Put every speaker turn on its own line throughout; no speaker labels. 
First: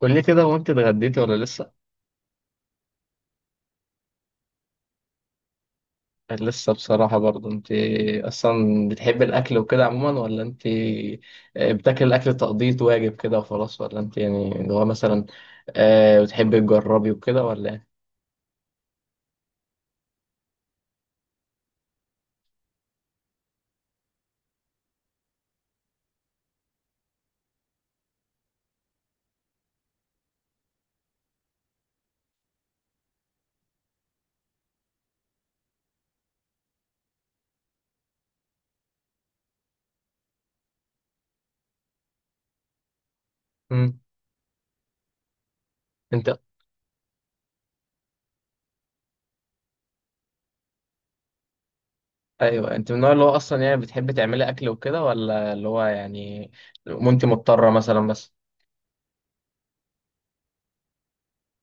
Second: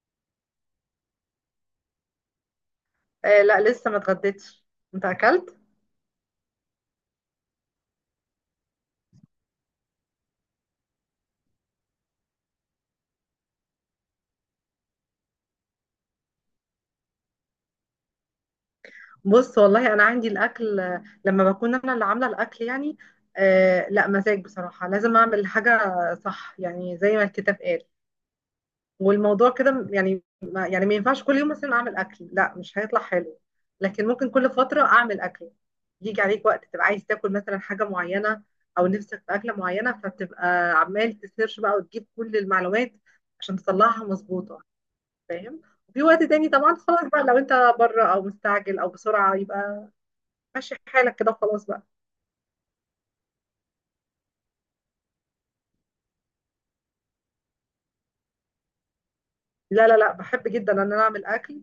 قول لي كده، وانت اتغديتي ولا لسه؟
آه، لا لسه ما اتغديتش. انت اكلت؟
يعني لسه بصراحة برضه. انت اصلا بتحبي الاكل وكده عموما، ولا انت بتاكل الاكل تقضية واجب كده وخلاص، ولا انت يعني اللي هو مثلا بتحبي تجربي وكده، ولا ايه؟
بص والله انا عندي الاكل آه، لما بكون انا اللي عامله الاكل يعني. آه لا، مزاج بصراحه، لازم اعمل حاجه صح، يعني زي ما الكتاب قال. والموضوع كده يعني ما ينفعش كل يوم مثلا اعمل اكل، لا مش هيطلع حلو. لكن ممكن كل فتره اعمل اكل. يجي عليك وقت تبقى عايز تاكل مثلا حاجه معينه او نفسك في اكله معينه، فبتبقى عمال تسيرش بقى وتجيب كل المعلومات عشان
مم.
تطلعها مظبوطه، فاهم؟ وفي وقت
انت
تاني طبعا خلاص بقى، لو انت بره او مستعجل او بسرعه، يبقى ماشي حالك كده وخلاص بقى.
ايوه، انت من النوع اللي هو اصلا يعني بتحبي تعملي اكل وكده، ولا اللي هو يعني وانت مضطرة مثلا بس؟
لا لا لا، بحب جدا ان انا اعمل اكل.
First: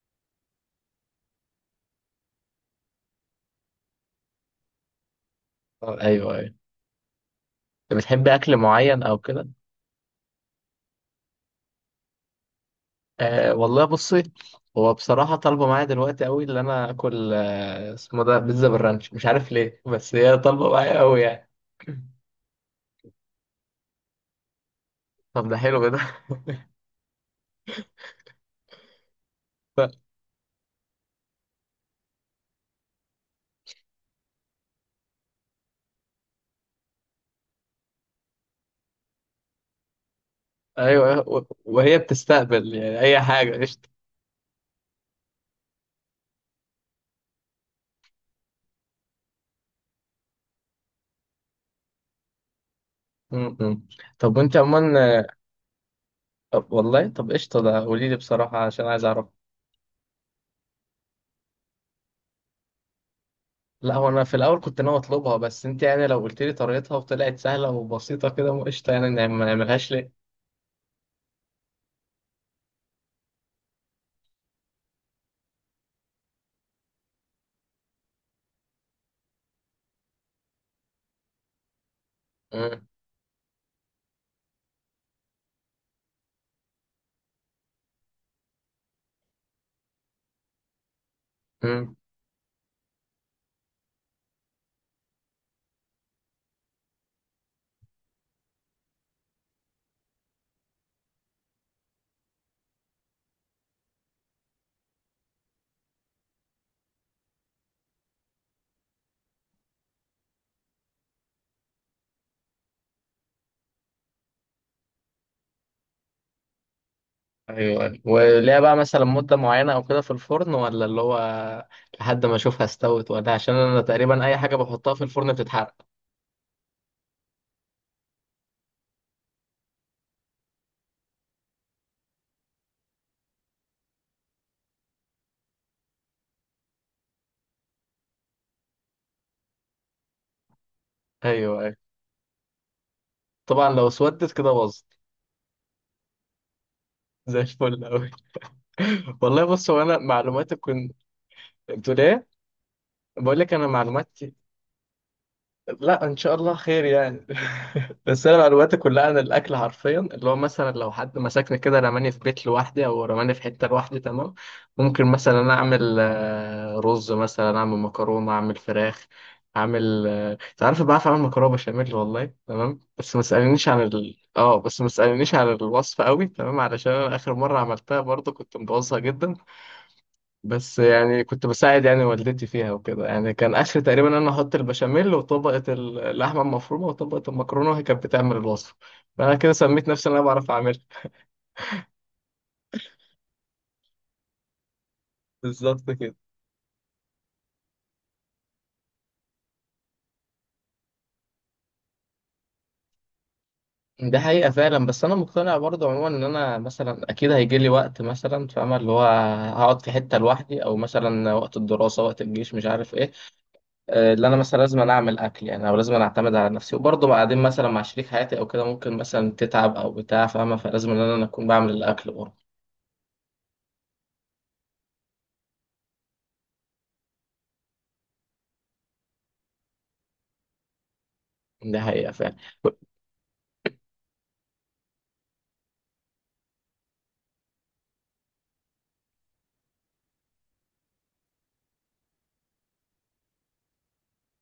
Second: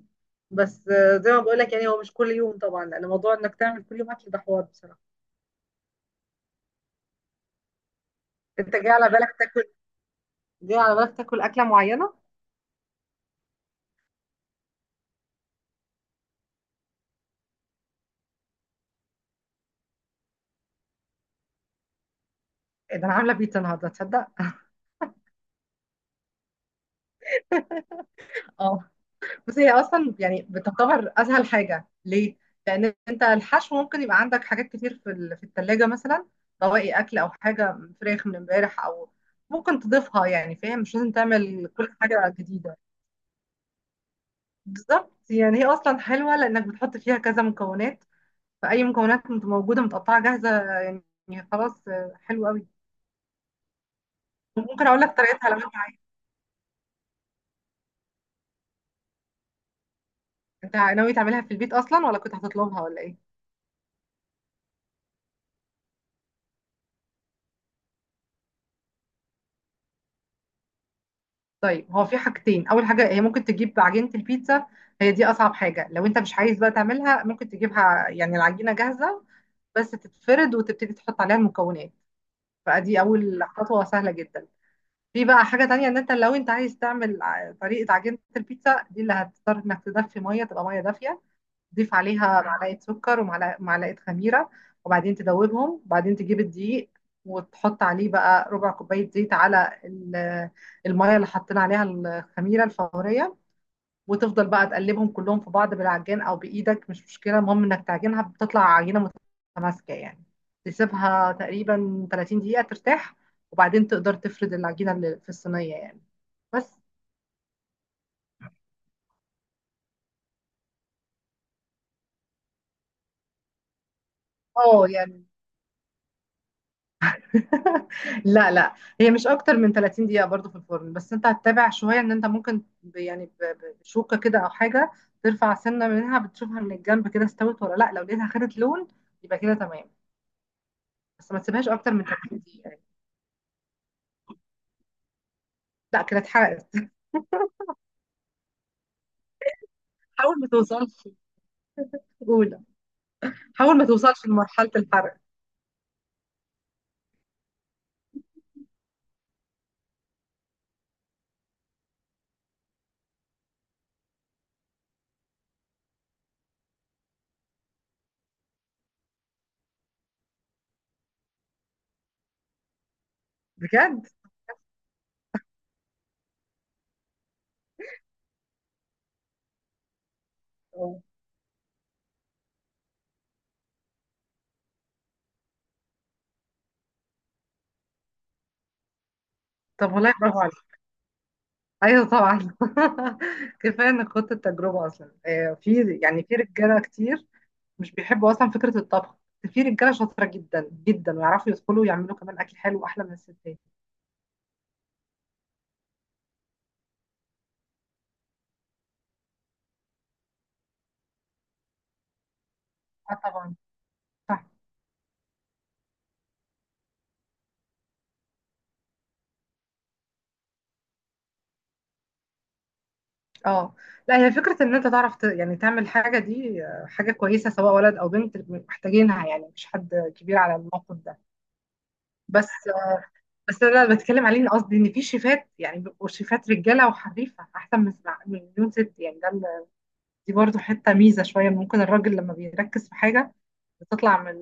بس آه، زي ما بقول لك يعني، هو مش كل يوم طبعا، لان موضوع انك تعمل كل يوم اكل ده حوار بصراحه.
ايوه، ايوه. انت بتحبي اكل
انت جاي
معين
على
او
بالك
كده؟
تاكل، جاي على بالك تاكل اكله معينه.
أه والله بصي. هو بصراحة طالبة معايا دلوقتي قوي اللي أنا آكل، اسمه ده بيتزا بالرانش، مش عارف ليه، بس هي طالبة معايا قوي يعني.
إيه ده، انا عامله بيتزا النهارده، تصدق؟
طب ده حلو ده.
بس هي
ف-
اصلا يعني بتعتبر اسهل حاجه ليه، لان انت الحشو ممكن يبقى عندك حاجات كتير في الثلاجه مثلا، بواقي اكل او حاجه فراخ من امبارح او ممكن تضيفها يعني، فاهم؟ مش
أيوه
لازم
أيوه،
تعمل كل
وهي
حاجه
بتستقبل
جديده.
يعني أي حاجة، قشطة.
بالظبط، يعني هي اصلا حلوه لانك بتحط فيها كذا مكونات، فاي مكونات موجوده متقطعه جاهزه يعني خلاص آه، حلو قوي.
م- م. طب وأنت
ممكن
عموما
اقول لك طريقتها لو انت عايز.
طب والله، طب قشطة، ده قولي لي بصراحة عشان عايز أعرف.
انت ناوي تعملها في البيت اصلا ولا كنت هتطلبها ولا ايه؟
لا هو أنا في الأول كنت ناوي أطلبها، بس أنت يعني لو قلت لي طريقتها وطلعت سهلة وبسيطة كده، قشطة، يعني ما نعملهاش ليه؟
طيب، هو في حاجتين. اول حاجه، هي ممكن تجيب عجينه البيتزا، هي دي اصعب حاجه. لو انت مش عايز بقى تعملها، ممكن تجيبها يعني العجينه جاهزه، بس تتفرد وتبتدي تحط عليها المكونات.
م-
فدي اول خطوه سهله جدا. في بقى حاجه تانية، ان انت لو انت عايز تعمل طريقه عجينه البيتزا دي، اللي هتضطر انك تدفي ميه، تبقى ميه دافيه،
م.
تضيف عليها معلقة سكر ومعلقة خميرة، وبعدين تدوبهم، وبعدين تجيب الدقيق وتحط عليه بقى ربع كوباية زيت على المية اللي حطينا عليها الخميرة الفورية، وتفضل بقى تقلبهم كلهم في بعض بالعجان أو بإيدك مش مشكلة، المهم إنك تعجنها بتطلع عجينة متماسكة يعني. تسيبها تقريبا 30 دقيقة ترتاح، وبعدين تقدر تفرد العجينة اللي في الصينية يعني، بس.
ايوه أيوة. وليها بقى مثلا مده معينه او كده في الفرن، ولا اللي هو لحد ما اشوفها استوت؟ ولا عشان انا تقريبا اي حاجه
اه
بحطها في
يعني،
الفرن بتتحرق.
لا لا، هي مش اكتر من 30 دقيقة برضو في الفرن، بس انت هتتابع شوية. ان انت ممكن بشوكة كده او حاجة ترفع سنة منها، بتشوفها من الجنب كده استوت ولا لا. لو لقيتها خدت لون، يبقى كده تمام. بس ما
ايوه
تسيبهاش
ايوه،
اكتر من 30 دقيقة يعني.
طبعا لو اسودت كده باظت.
لا كده اتحرقت.
زي الفل قوي. والله بص، هو انا
حاول ما
معلوماتي كنت.
توصلش
بتقول ايه؟
اولى.
بقول لك، انا
حاول ما توصلش
معلوماتي.
لمرحلة الحرق.
لا ان شاء الله خير يعني. بس انا معلوماتي كلها عن الاكل حرفيا اللي هو مثلا لو حد مسكني كده رماني في بيت لوحدي او رماني في حته لوحدي، تمام. ممكن مثلا انا اعمل رز، مثلا اعمل مكرونه، اعمل فراخ، اعمل انت عارف، بعرف اعمل مكرونه بشاميل والله، تمام.
بجد.
بس ما تسالنيش عن الوصفه قوي، تمام علشان انا اخر مره عملتها برضو كنت مبوظها جدا. بس
أوه.
يعني كنت بساعد يعني والدتي فيها وكده، يعني كان اخر تقريبا انا احط البشاميل وطبقه اللحمه المفرومه وطبقه المكرونه وهي كانت بتعمل الوصفه. فانا كده سميت
طب
نفسي ان
والله
انا
برافو
بعرف
عليك.
اعملها.
ايوه طبعا. كفايه انك خدت التجربه اصلا آه،
بالظبط
في
كده.
يعني في رجاله كتير مش بيحبوا اصلا فكره الطبخ، بس في رجاله شاطره جدا جدا ويعرفوا يدخلوا ويعملوا كمان اكل حلو واحلى من الستات.
ده حقيقة فعلا، بس أنا مقتنع برضه عموما إن أنا مثلا أكيد هيجي لي وقت مثلا فاهمة اللي هو هقعد في حتة لوحدي، أو مثلا وقت الدراسة، وقت الجيش، مش عارف إيه.
اه طبعا.
اللي أنا
صح.
مثلا لازم أنا أعمل أكل يعني، أو لازم أنا أعتمد على نفسي، وبرضه بعدين مثلا مع شريك حياتي أو كده ممكن مثلا تتعب أو بتاع، فاهمة، فلازم إن أنا أكون بعمل الأكل برضه.
اه لا، هي فكره ان انت تعرف يعني تعمل حاجه دي آه، حاجه كويسه، سواء ولد او بنت محتاجينها يعني، مش حد كبير على الموقف ده.
ده حقيقة فعلا.
بس، بس انا اللي بتكلم عليه إن قصدي ان في شيفات، يعني بيبقوا شيفات رجاله وحريفه احسن من من مليون ست يعني. دي برضو حته ميزه شويه، ممكن الراجل لما بيركز في حاجه بتطلع من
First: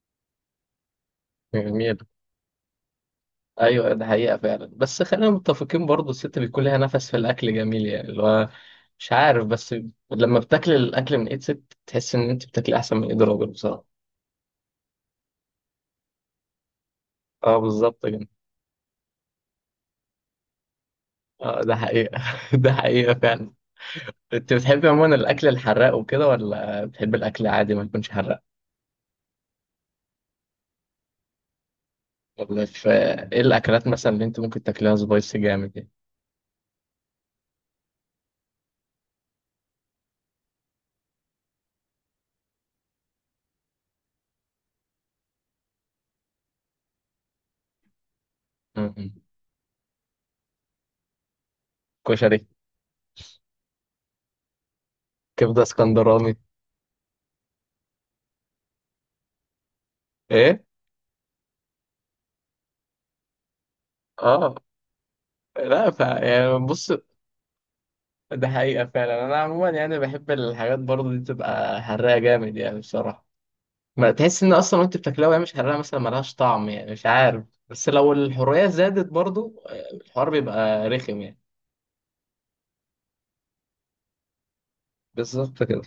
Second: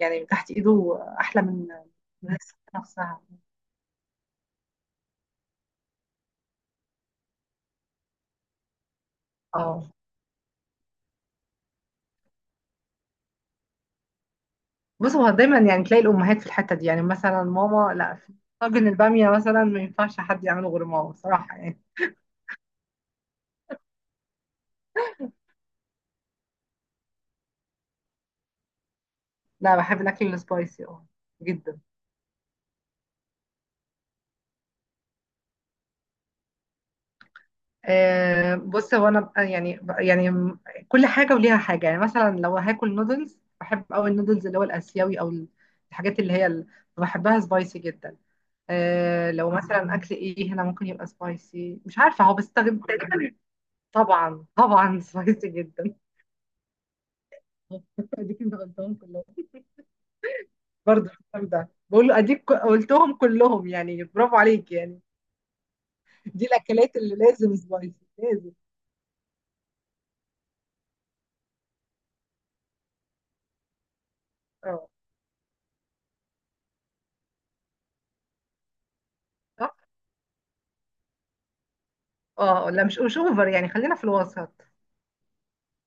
يعني من تحت ايده احلى من
جميل.
من الست نفسها.
ايوه، ده حقيقة فعلا بس خلينا متفقين برضو الست بيكون لها نفس في الاكل، جميل يعني اللي هو مش عارف، بس
اه،
لما بتاكل الاكل من ايد ست تحس ان انت بتاكلي احسن من ايد راجل بصراحة.
بص هو دايما يعني تلاقي الامهات في الحته دي، يعني مثلا
اه،
ماما
بالظبط
لا،
كده.
في طاجن الباميه مثلا ما ينفعش حد يعمله غير ماما بصراحه
اه، ده
يعني.
حقيقة ده حقيقة فعلا. انت بتحبي عموما الاكل الحراق وكده، ولا بتحبي الاكل عادي ما يكونش حراق؟
لا بحب الاكل السبايسي، اه، جدا.
ولا في؟ ايه الاكلات مثلا اللي انت ممكن تاكليها سبايسي جامد يعني؟
آه، بص هو انا كل حاجه وليها حاجه يعني. مثلا لو هاكل نودلز، بحب قوي النودلز اللي هو الاسيوي او الحاجات اللي هي اللي بحبها سبايسي جدا.
م- م.
آه لو مثلا اكل ايه هنا ممكن يبقى سبايسي، مش عارفه هو
كشري.
بستخدم تقريبا. طبعا طبعا سبايسي
كبدة
جدا.
اسكندراني.
دي كنت غلطان كلهم.
ايه.
برضه الفطار ده، بقول له اديك قلتهم كلهم يعني، برافو
اه،
عليك يعني.
لا
دي
يعني بص.
الاكلات اللي لازم سبايسي،
ده
لازم.
حقيقة فعلا، أنا عموما يعني بحب الحاجات برضه دي تبقى حراقة جامد يعني بصراحة. ما تحس إن
اه،
أصلا وأنت بتاكلها وهي مش حراقة مثلا ملهاش طعم يعني مش عارف، بس لو الحرية زادت برضه
صح؟
الحوار بيبقى رخم يعني.
اه لا مش مش اوفر يعني، خلينا في الوسط.
بالظبط كده.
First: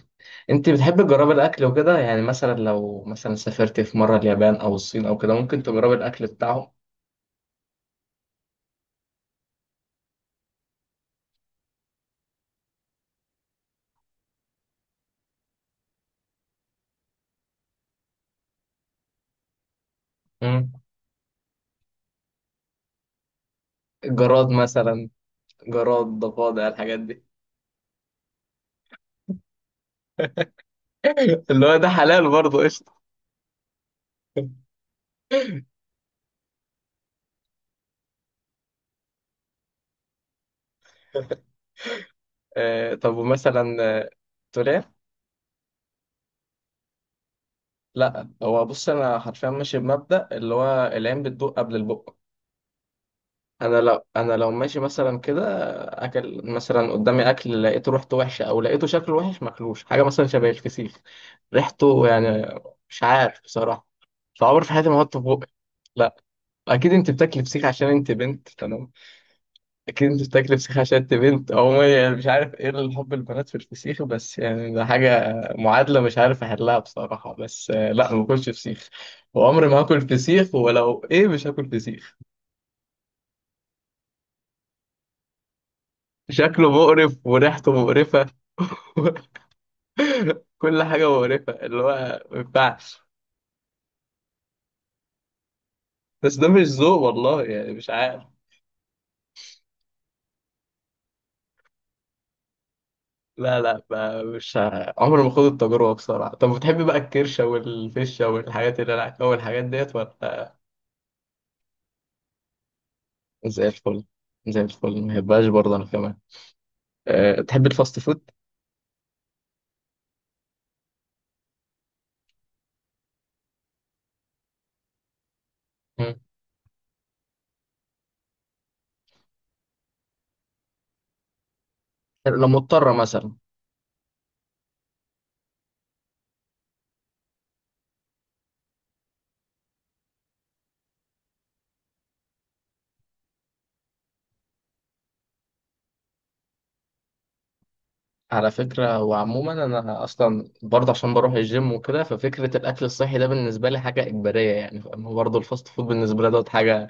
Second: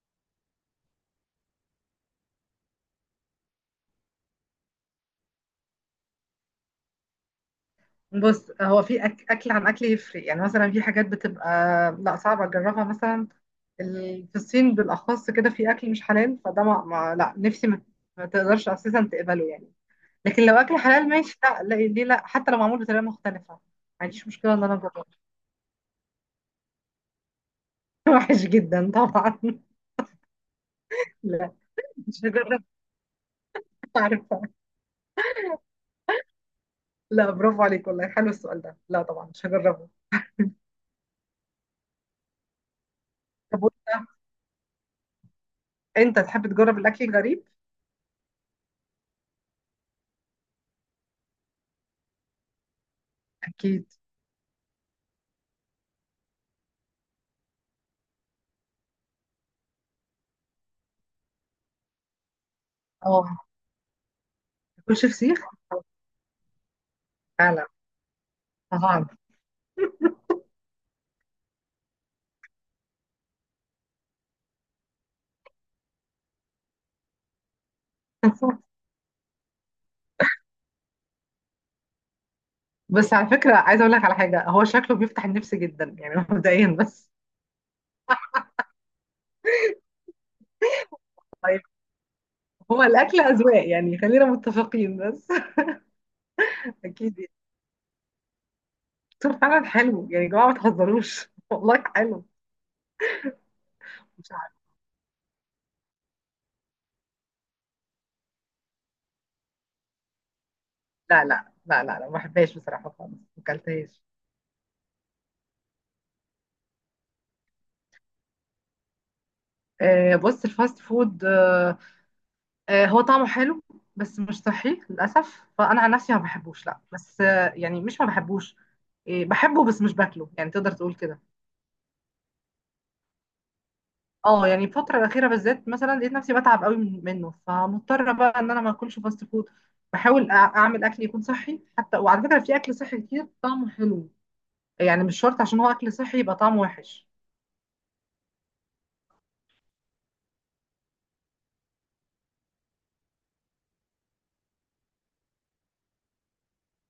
أنت بتحب تجربي الأكل وكده، يعني مثلا لو مثلا سافرت في مرة اليابان أو الصين أو كده، ممكن تجربي الأكل بتاعهم؟
بص هو في اكل عن اكل يفرق، يعني مثلا في حاجات بتبقى لا صعبه اجربها مثلا. في الصين بالاخص كده في اكل مش حلال، فده ما... ما... لا نفسي ما... ما تقدرش اساسا تقبله يعني. لكن لو
مم.
اكل حلال ماشي، لا لا ليه، لا حتى لو معمول بطريقه مختلفه ما عنديش
جراد
مشكله ان انا اجربه.
مثلا، جراد، ضفادع، الحاجات دي.
وحش جدا طبعا. لا،
اللي هو ده
مش
حلال برضه،
هجرب.
قشطة.
عارفة. لا برافو عليك والله، حلو السؤال ده، لا طبعا مش هجربه.
طب
طب
ومثلا
وإنت-
تقول إيه؟
انت تحب تجرب الاكل الغريب؟
لا هو بص انا حرفيا ماشي بمبدأ اللي هو العين بتدوق قبل البق. انا
اكيد.
لو انا لو ماشي مثلا كده، اكل مثلا قدامي، اكل لقيته ريحته وحشه او لقيته شكله وحش، ماكلوش حاجه مثلا شبه الفسيخ، ريحته يعني مش
اه،
عارف بصراحه، فعمر في حياتي ما
تاكلش
احطه في
فسيخ.
بقي. لا. اكيد انت بتاكلي فسيخ
فعلا،
عشان انت بنت.
طبعا.
اكيد انت بتاكل فسيخ عشان انت بنت عموما، يعني مش عارف ايه الحب البنات في الفسيخ، بس يعني ده حاجه معادله مش عارف احلها بصراحه، بس لا ما باكلش فسيخ. وعمري ما هاكل فسيخ، ولو ايه مش هاكل فسيخ.
بس على فكرة عايزة اقول لك على حاجة، هو شكله بيفتح النفس جدا يعني مبدئيا
شكله
بس.
مقرف وريحته مقرفه. كل حاجه مقرفه
طيب،
اللي هو ما
هو
ينفعش.
الاكل اذواق يعني، خلينا متفقين بس.
بس ده مش ذوق
اكيد يعني.
والله يعني مش عارف.
طول، فعلا حلو يعني، يا جماعة ما تهزروش والله حلو.
لا لا، ما-
مش عارف.
مش ه- عمري ما خد التجربه بصراحه. طب بتحبي بقى الكرشه والفشه والحاجات اللي انا اول الحاجات ديت ولا؟
لا لا لا لا لا، ما بحبهاش بصراحة خالص، ما
زي
اكلتهاش.
الفل. زي الفل، ما يبقاش برضه انا كمان. أه تحب الفاست فود؟
آه، بص الفاست فود آه، آه، هو طعمه حلو بس مش صحي للأسف، فأنا عن نفسي ما
مم.
بحبوش، لا بس آه، يعني مش ما بحبوش، إيه، بحبه بس مش باكله، يعني تقدر تقول كده.
لو مضطرة مثلا.
اه يعني الفترة الأخيرة بالذات مثلا لقيت نفسي بتعب قوي منه، فمضطرة بقى إن أنا ما أكلش فاست فود. بحاول أعمل أكل يكون صحي حتى. وعلى فكرة في أكل صحي كتير طعمه حلو، يعني مش شرط عشان هو أكل صحي يبقى طعمه وحش.
على فكرة وعموما انا اصلا برضه عشان بروح الجيم وكده، ففكرة الاكل الصحي ده بالنسبة لي حاجة اجبارية يعني فاهم، هو برضه الفاست فود بالنسبة لي دوت حاجة،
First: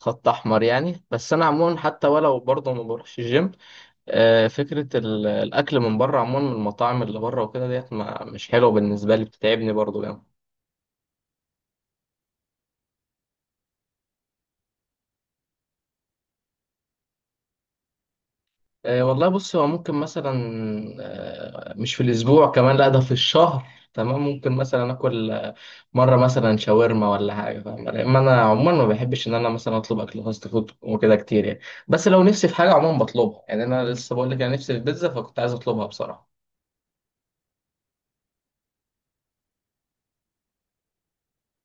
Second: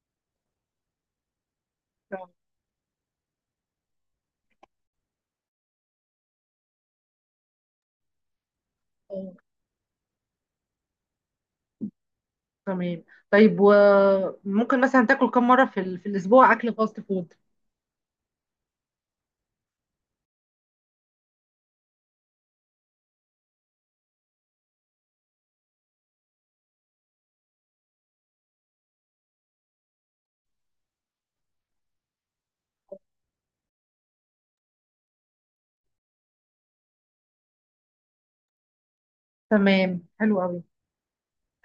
خط احمر يعني، بس انا عموما حتى
آه.
ولو برضه ما بروحش الجيم. أه فكرة الاكل من بره عموما من المطاعم اللي بره وكده ديت مش حلوة بالنسبة لي،
آه.
بتتعبني برضه يعني.
تمام. طيب، وممكن مثلا تاكل كم مرة في الأسبوع أكل فاست فود؟
والله بص، هو ممكن مثلا مش في الأسبوع كمان، لا ده في الشهر، تمام. ممكن مثلا آكل مرة مثلا شاورما ولا حاجة فاهم، لأن أنا عموما ما بحبش إن أنا مثلا أطلب أكل فاست فود وكده كتير يعني. بس لو نفسي في حاجة عموما بطلبها، يعني أنا لسه بقول لك أنا نفسي في بيتزا، فكنت عايز أطلبها بصراحة.
تمام، حلو قوي.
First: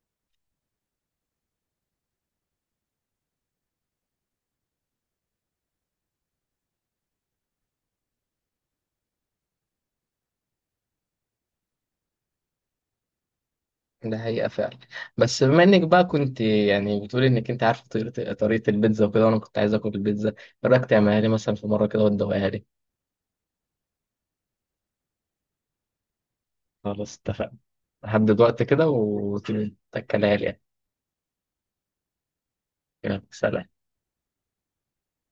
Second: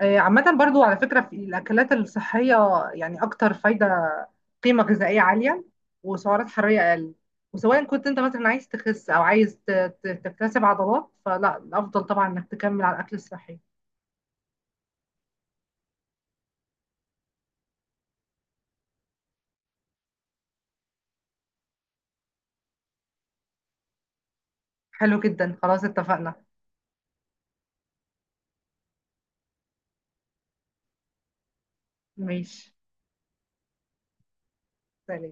آه، عامة برضو على فكرة في الأكلات الصحية يعني أكتر فايدة، قيمة غذائية عالية، وسعرات حرارية أقل. وسواء كنت أنت مثلا عايز تخس أو عايز تكتسب عضلات، فلا الأفضل طبعا إنك تكمل على الأكل الصحي.
ده حقيقة فعلا، بس بما إنك بقى كنت يعني بتقولي إنك أنت عارفة طريقة البيتزا وكده، وأنا كنت عايز آكل البيتزا، إيه رأيك تعملها لي مثلا في مرة كده وتدوقها لي؟
حلو جدا، خلاص اتفقنا.
خلاص اتفقنا. هحدد وقت كده وتاكلها لي يعني.
ماشي.
تمام، سلام.
سلام.